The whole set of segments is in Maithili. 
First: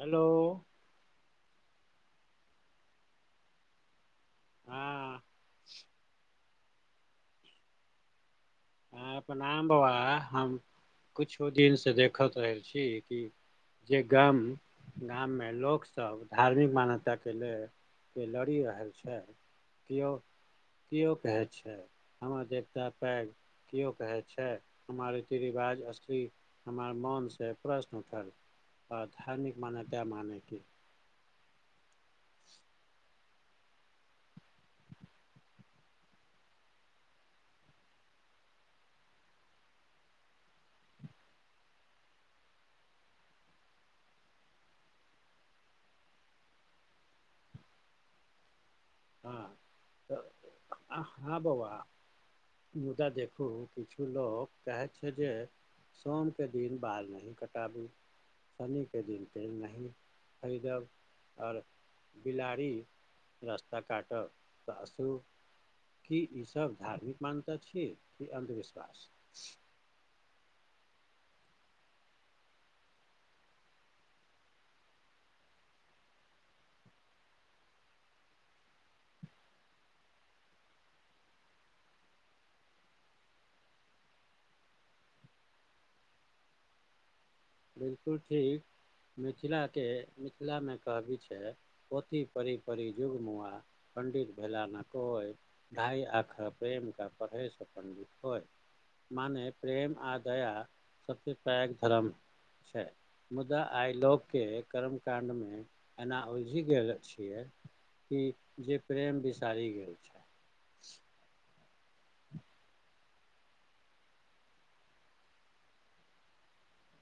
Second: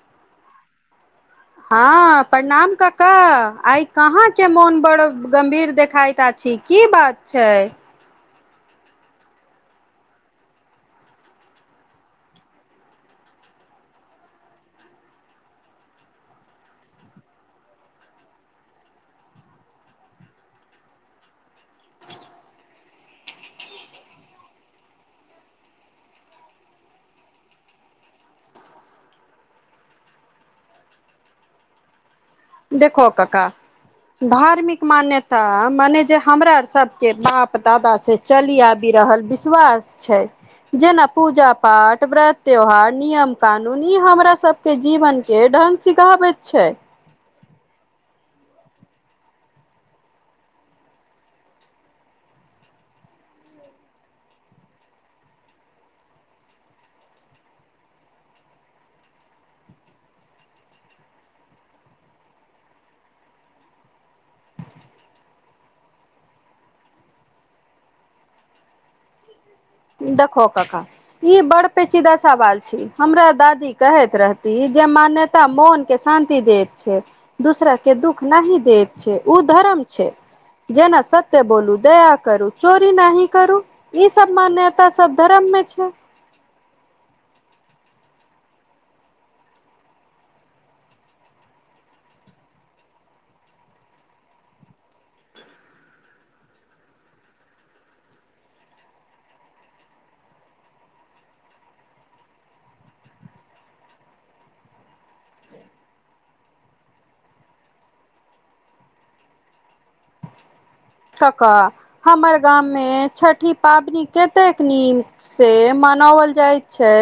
हेलो हँ प्रणाम क का ऽ आइ कहाँ के मोन बड़ हँ गम्भीर देखायता छी की बात छई। हँ प्रणाम बोआ हम किछो दिनसँ देखैत रहै छी कि जे गाम गाममे लोक सब धार्मिक मान्यताके लेल के लड़ि रहल छै, किओ केओ कहै छै, हमर देवता पैघ केओ कहै छै, हमर रीति रिवाज असली हमर मोनसँ प्रश्न उठल आ धार्मिक मान्यता माने के देखो क का धार्मिक मान्यता मने जे हमरा सबके बाप दादा से चलि आबि रहल विश्वास छै। जेना पूजा पाठ व्रत त्यौहार नियम कानून ई हमरा सब के जीवन के ढंग सीखा बैत छै हँ त हँ बौआ मुदा देखू किछु लोक कहाहै छै जे सोमके दिन बाल नहि कटाबू शनिके दिन तेल नहि खरीदब आओर बिलाड़ि रास्ता काटब त अशुभ की ईसभ धार्मिक मान्यता छियै, कि अन्धविश्वास देखो क का ई बड़ पेचीदा सवाल छी, हमरा दादी कहैत रहती जे मानत मोन के शान्ति देत छै। दूसरा के दुःख नहि दैत छै ओ धरम छै। जेना सत्य बोलू दया करू चोरी नहीं करू ई सब मान्य तऽ सब धरमे छै। बिलकुल ठीक मिथिलाके मिथिलामे कहबी छै। पोथी पिड़ी पिड़ी जुगमआ पण्डित भेल ना कोइ ढ़ाइ आखर प्रेम का पढ़य सो पण्डित होय मानेे प्रेम आ दया सबसे पैघ धरम छैय मुदा आईलोग के कर्मकाण्डमे एना उलझि गेल छियै कि जे प्रेम बिसारि गेल छे कक्का हमर गाम मे छठि पाबनि कतेक नीम से मनाओल जाइत छै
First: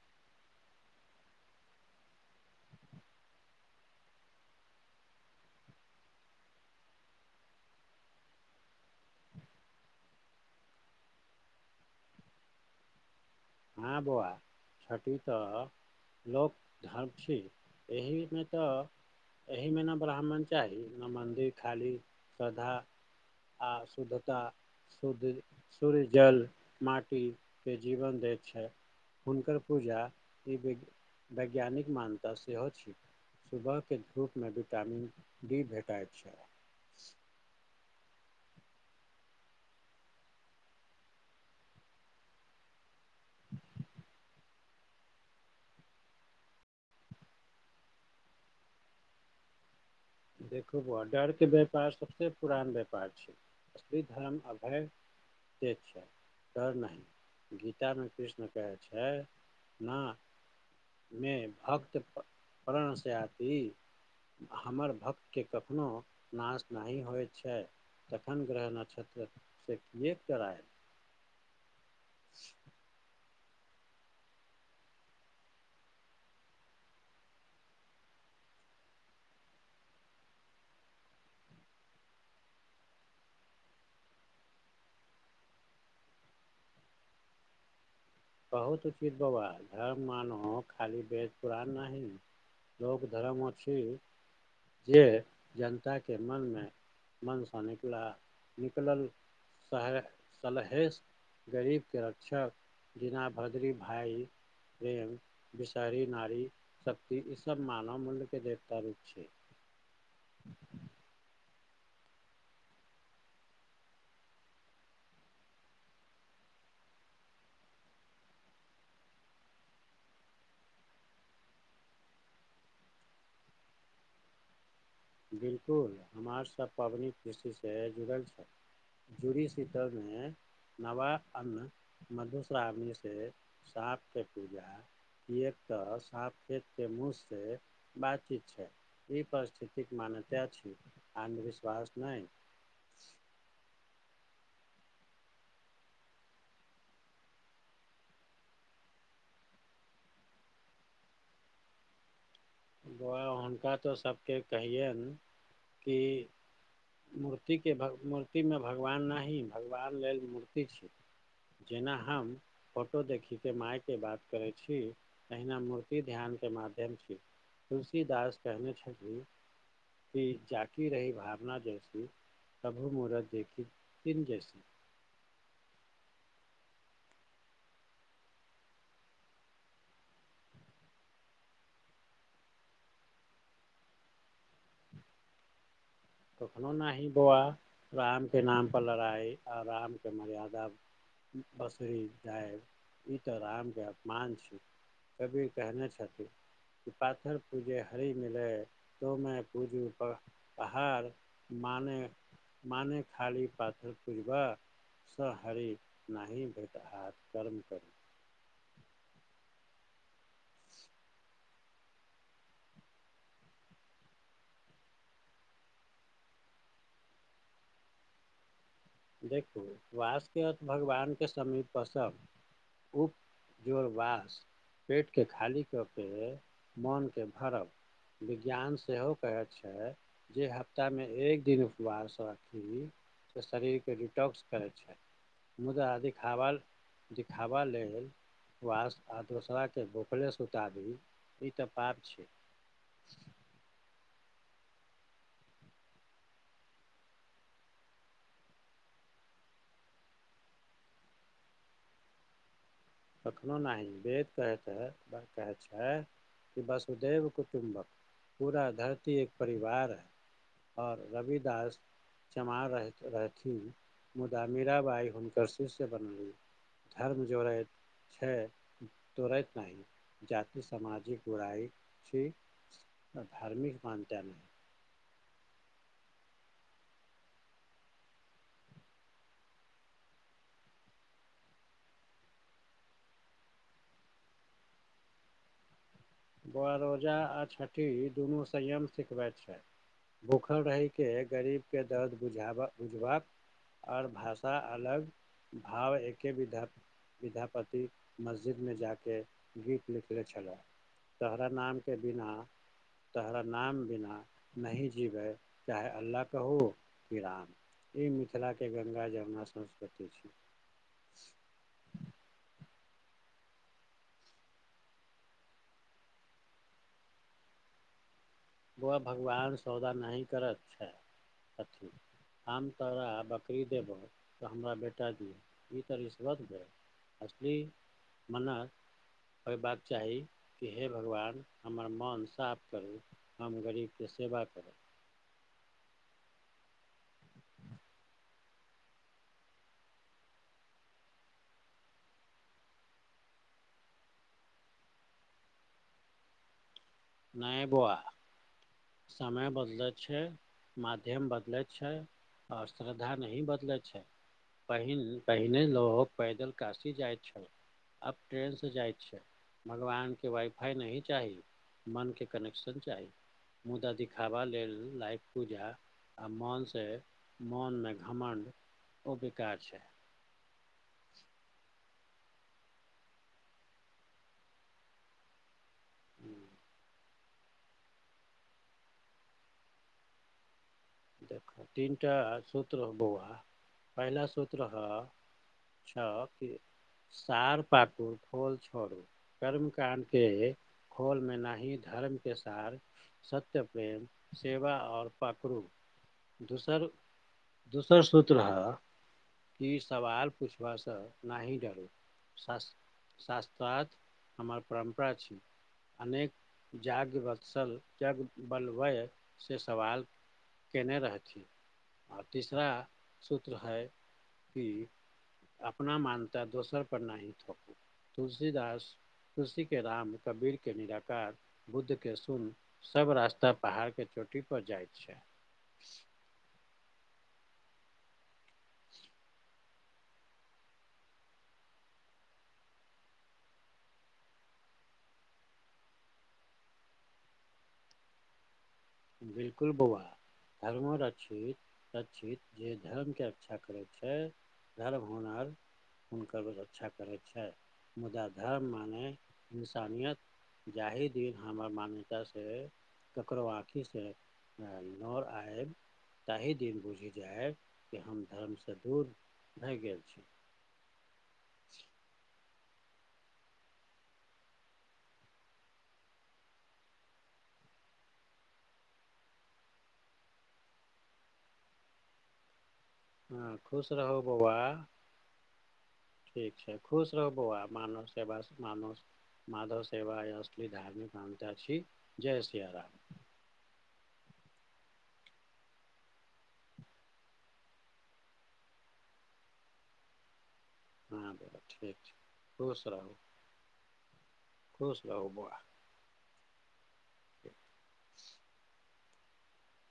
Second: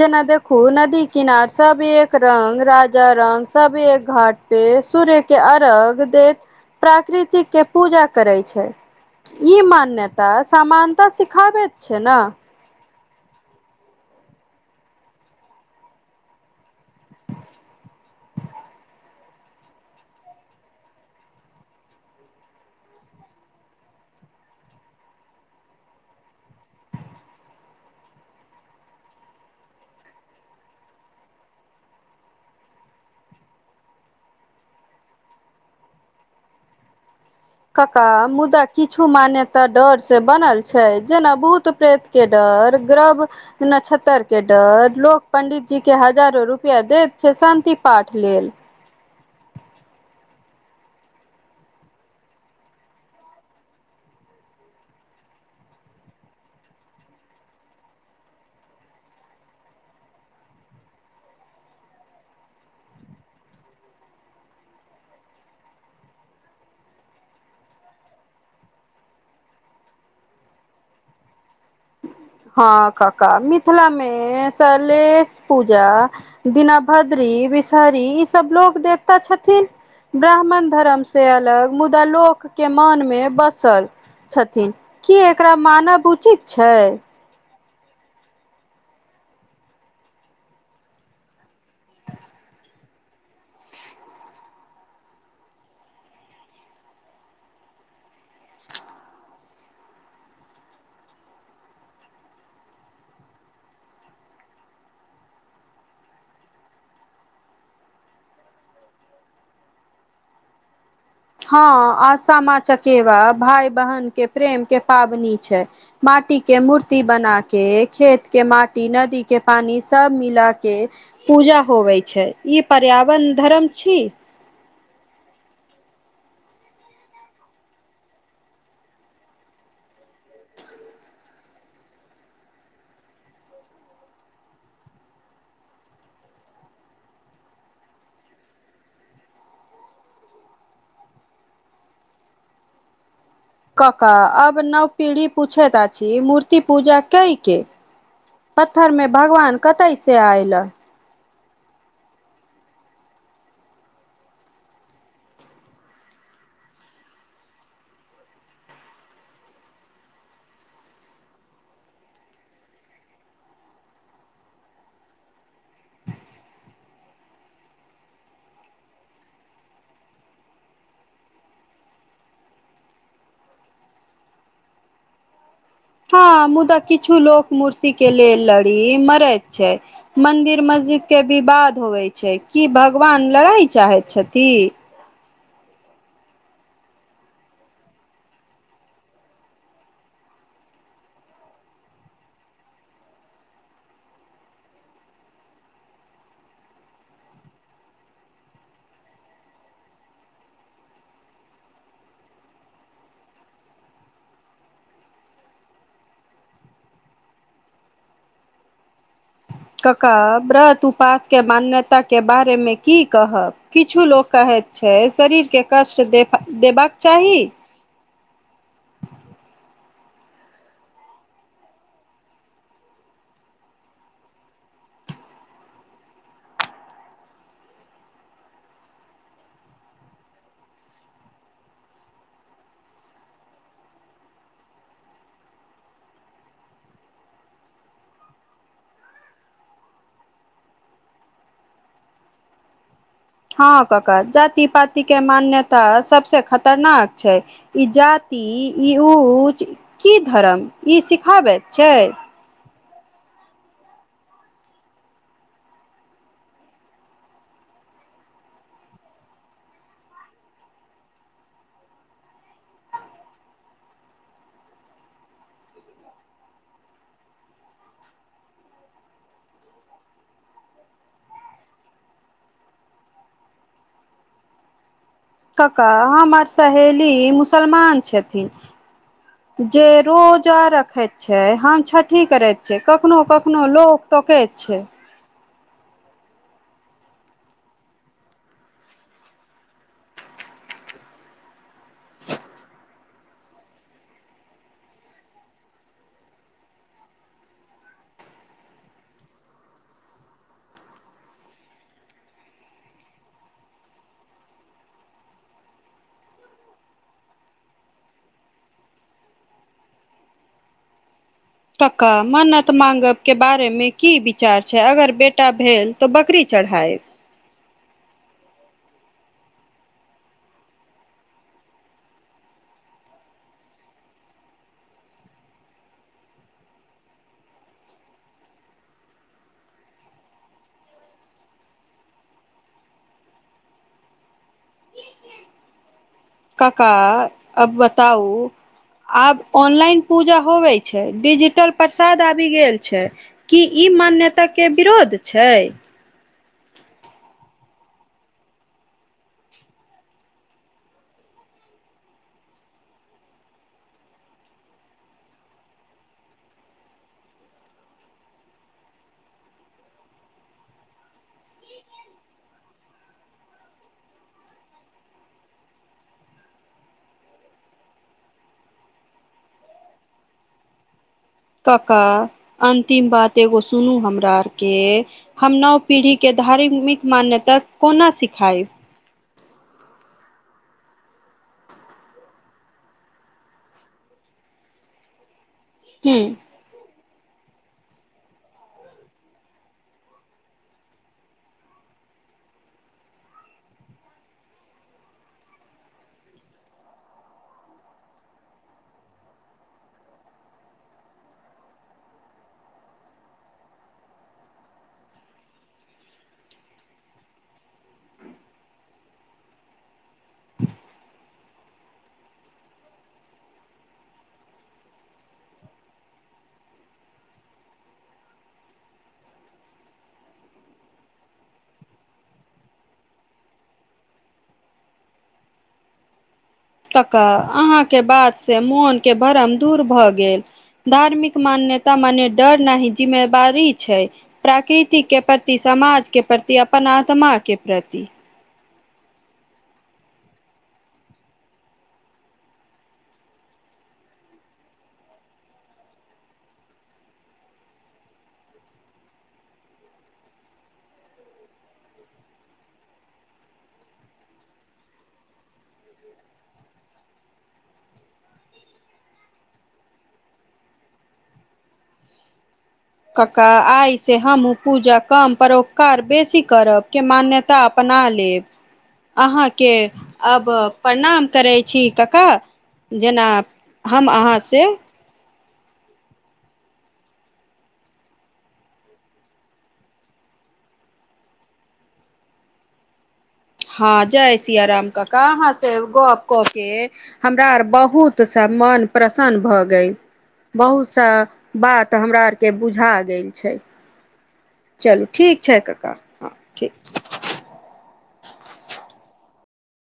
जेना देखू नदी किनार सब एक रंग राजा रंग सब एक घाट पे सूर्य के अरघ देत प्राकृतिक के पूजा करै छै ई मान्यता समानता सिखाबैत छै नऽ हँ बौआ छठि तऽ लोक धाम छी एहिमे तऽ एहिमे नऽ ब्राह्मण चाही नऽ मन्दिर खाली श्रद्धा आ शुद्धता शुद्ध सूर्य जल माटि के जीवन दे छै हुनकर पूजा ई बिग वैज्ञानिक मान्यता सेहो छि। सुबहके धूपमे विटामिन डी भेटैत छै। कक्का मुदा किछु मान्यता डर से बनल छै जेना भूत-प्रेत के डर ग्रभ नझतर के डर लोक पंडित जी के हजारो रूप रुपआ दैत छै शान्ति पाठ लेल देखू बौआ डर के व्यापार सबसे पुरान व्यापार छै असली धर्म अभय से छैय डर नहि गीतामे कृष्ण कहै छै ना मे भक्त प्रणसँ आती हमर भक्तके कखनो नाश नहि होय छै तखन ग्रह नक्षत्र से किएक डरायब हँ काका मिथिलामे सेलेश पूजा दीना भद्री विषहरी ई सब लोग देवता छथिन ब्राह्मण धरम से अलग मुदा लोकके मनमे बसल छथिन की एकरा मानब उचित छै। बहुत उचित बौआ धर्म मानो खाली बेद पुरान नहि। लोक धरम अछि। जे जनताके मनमे मन सऽ निकला निकलल सहड़ सलहेश गरीबके रक्षा जेना भद्री भाय प्रेम विषहरी नारी शक्ति ई सब मानव मुल्यके देवता रूप छै [inaudible] हँ आ सामा-चकेवा भाय-बहन के प्रेम के पाबनि छै। माटी के मूर्ति बना के खेत के माटी नदी के पानी सब मिला के पूजा होबै छै ई पर्यावरण धरम छी बिल्कुल हमार सब पबनी कृषिसँ जुड़ल छथि जूड़ी सीतल नै, नबा अन्न मधुश्रावणी से साँपके पूजा, कि एक त साप खेत के मुँह से बातचीत छै ई प्ररस्थि, तित नामे केद छी अन्धविश्वास नय। कका अब नव पीढ़ी पूछैत आ छी मूर्ति पूजा कइ के, पत्थर में भगवान कतेए स आइल। बौआ हुनका त सबके कहियैन कि, मूर्तिके भग मूर्तिमे भगवान नहि भगवान लेल मूर्ति छी। जेना हम, फोटो देखी के माईके बात करै छी तहिना मूर्ति ध्यान के माध्यम छी, तुलसीदास कहने छथिन कि जाकी रही भात, अपना जैसी तभु मरत देखखि किनी जैसी, हाँ मुदा किछु लोक मूर्ति के लेल लड़ी मरैत छैए। मन्दिर मस्जिद के बिबाद होवेय छैय की भगवान लड़ाई चाहैत छथि। कखनो न ही बोआ राम के नाम पर लड़ाई और राम के मर्यादा, बसुरी जाय, ई त रामके अपमान छैय। तभी कहने छाथिन। पाथर पूजे हरि मिलय तो मैं पूजू प, हार माने माने खाली पाथर पूवा, स हरिे नहि भेट हात कर्म करू। कक्का व्रत उपासके मान्यताके बारेमे की कहब किछु लोक कहैत, छैय शरीरके कष्ट दे देबक चाही। देखू वासके अर्थ भगवानके समीपपस, उपजोड़वास, पेट के खाली क के मोन के भरब, विज्ञान सेहो कहै छैय, जे हफ्तामे एक दिन उपवास अथी शरीरके डिटॉक्स करै छैय। मुदा दिखावल दिखावा लेल, व्वास् आर दोसराके बोखले सुतादी ई त पाप छै। हँ कक्कार जाति पाति के मान्यता सबसे खतरनाक छैय। ई जाति ई ऊचं की धर्म ई सिखाबैत छैय। कखनो नइ देव कहैत है बर कहै छैय कि वसुधैव कुटुम्बक, [unintelligible] चमार रहेत रहथिन मुदा मीरा बाइ हुनकर शिष्य बन, धर्म जइ, छै तोरैत नहि जाति सामाजिक बुराइ छी, धार्मिक मानटा नै। कक्का हमर सहेली मुसलमान छथिन। जे रोजा रखै छैय हम छठि करैत छियै कखनो कखनो लोक टोकैत छै। ब रोजा आ छठी दुनू संयम से करक छैय। भूखल रहिके गरीबके दर्द बुझाबै बुझबक, आओर भाषा अलग, भाव एके विध, विद्यापति मस्जिदमे जाके गीत लिखै छलैह। तहरा नामके बिना तोहरा नाम बिना नहि जिबै चाहे अल्लाह कहौ कि राम। ई मिथिलाके गंगा जमुना संस्कृति छी। कका मन्नत माँगयके बारेमे की विचार छै, अगर बेटा भेल तऽ बकरी चढ़ायब बौआ भगवान सौदा नहि करैत छै, छथिन। हम तोरा बकरी देबौ तऽ हमरा बेटा दिअ, ई तऽ रिश्वत भेल। असली मन्नत होयबाक चाही कि हे भगवान हमर मोन साफ करू हम गरीबके सेवा करब। कक्का, अब बताऊ आब ऑनलाइन पूजा होवे छै डिजिटल प्रसाद आबि गेल छै। की ई मान्यताके विरोध छै? नै बौआ। समय बदलैत छै माध्यम बदलैत छै और श्रद्धा नहि बदलै छै। पहि पहिने लोक पैदल कासी जाइत छल। आब ट्रेनसँ जाइत छै, भगवानके वाइफाइ नहि चाही। मनके कनेक्शन चाही। मुदा दिखावा लेल लाइव पूजा आ मोनसे मोनमे घमण्ड, ओ बेकार छै। कका अंतिम बात एगो सुनू हमरा आर के, हम नव पीढ़ी के धार्मिक मान्यता कोना सिखायब? देखू तीनटा सूत्र ह बौआ, पहिला सूत्र ह छ हूँ कि सार पाकुर खोल छोड़ू कर्म काण्ड के खोल मे न ही, धर्म के सार सत्य, प्रेम, सेवा और पखरू दोसर दोसर सूत्र ह की सवाल पूछबासँ नहि डरू। शास्त्र शास्त्रार्थ हमर परम्परा छी। अनेक जागवत्सल जागबल्वय से सवाल कयने रहथिन, आओर तीसरा सूत्र हइ कि अपना मान्यता दोसर पर नहि थोपू, तुलसीदास तुलसी के राम, कबीर के निराकार, बुद्ध के शून्य सब रास्ता पहाड़ के चोटी पर जाइत छै। कका अहाँके बातसे मोनके भरम दूर भऽ गेल। धार्मिक मान्यता मने डर नहि जिम्मेवारी छै। प्राकृति के प्रति, समाज के प्रति, अपन आत्मा के प्रति बिलकुल बौआ। धर्मो रक्षित रक्षित जे धर्मके रक्षा करै छै गर्व हुनर हुनकर रक्षा करैत छथि मुदा धर्म माने इंसानियत जाहि दिन हमर मान्यता से ककरो आं खि से नोर आयब ताहि दिन बुझि जायब कि हम धर्मसँ दूर भए गेल छी। ज [inaudible] कका आइसँ हमहूँ पूजा कम परोपकार बेसी करब के मान्यता त अपना लेब अहाँके अब प्रणाम करै छी कका जेना हँ खुश हम रहू बौआ अहाँसँ ठीक छै खुश रहबौ आ मानव सेबा मानव माधव सेव यसल धार्मिक प्रानता छी जय श्रीह राम। हँ जय सिया राम का आहाँ से गप क के हमरा आर बहुत सा मन प्रसन्न भऽ गेल बहुत सँ हँ बौआ बात ठीक छै हमरा आरके खुश बुझा रहू गेल छै। खुश चलू रहू ठीक बौआ छै क्का हँ ठीक छै।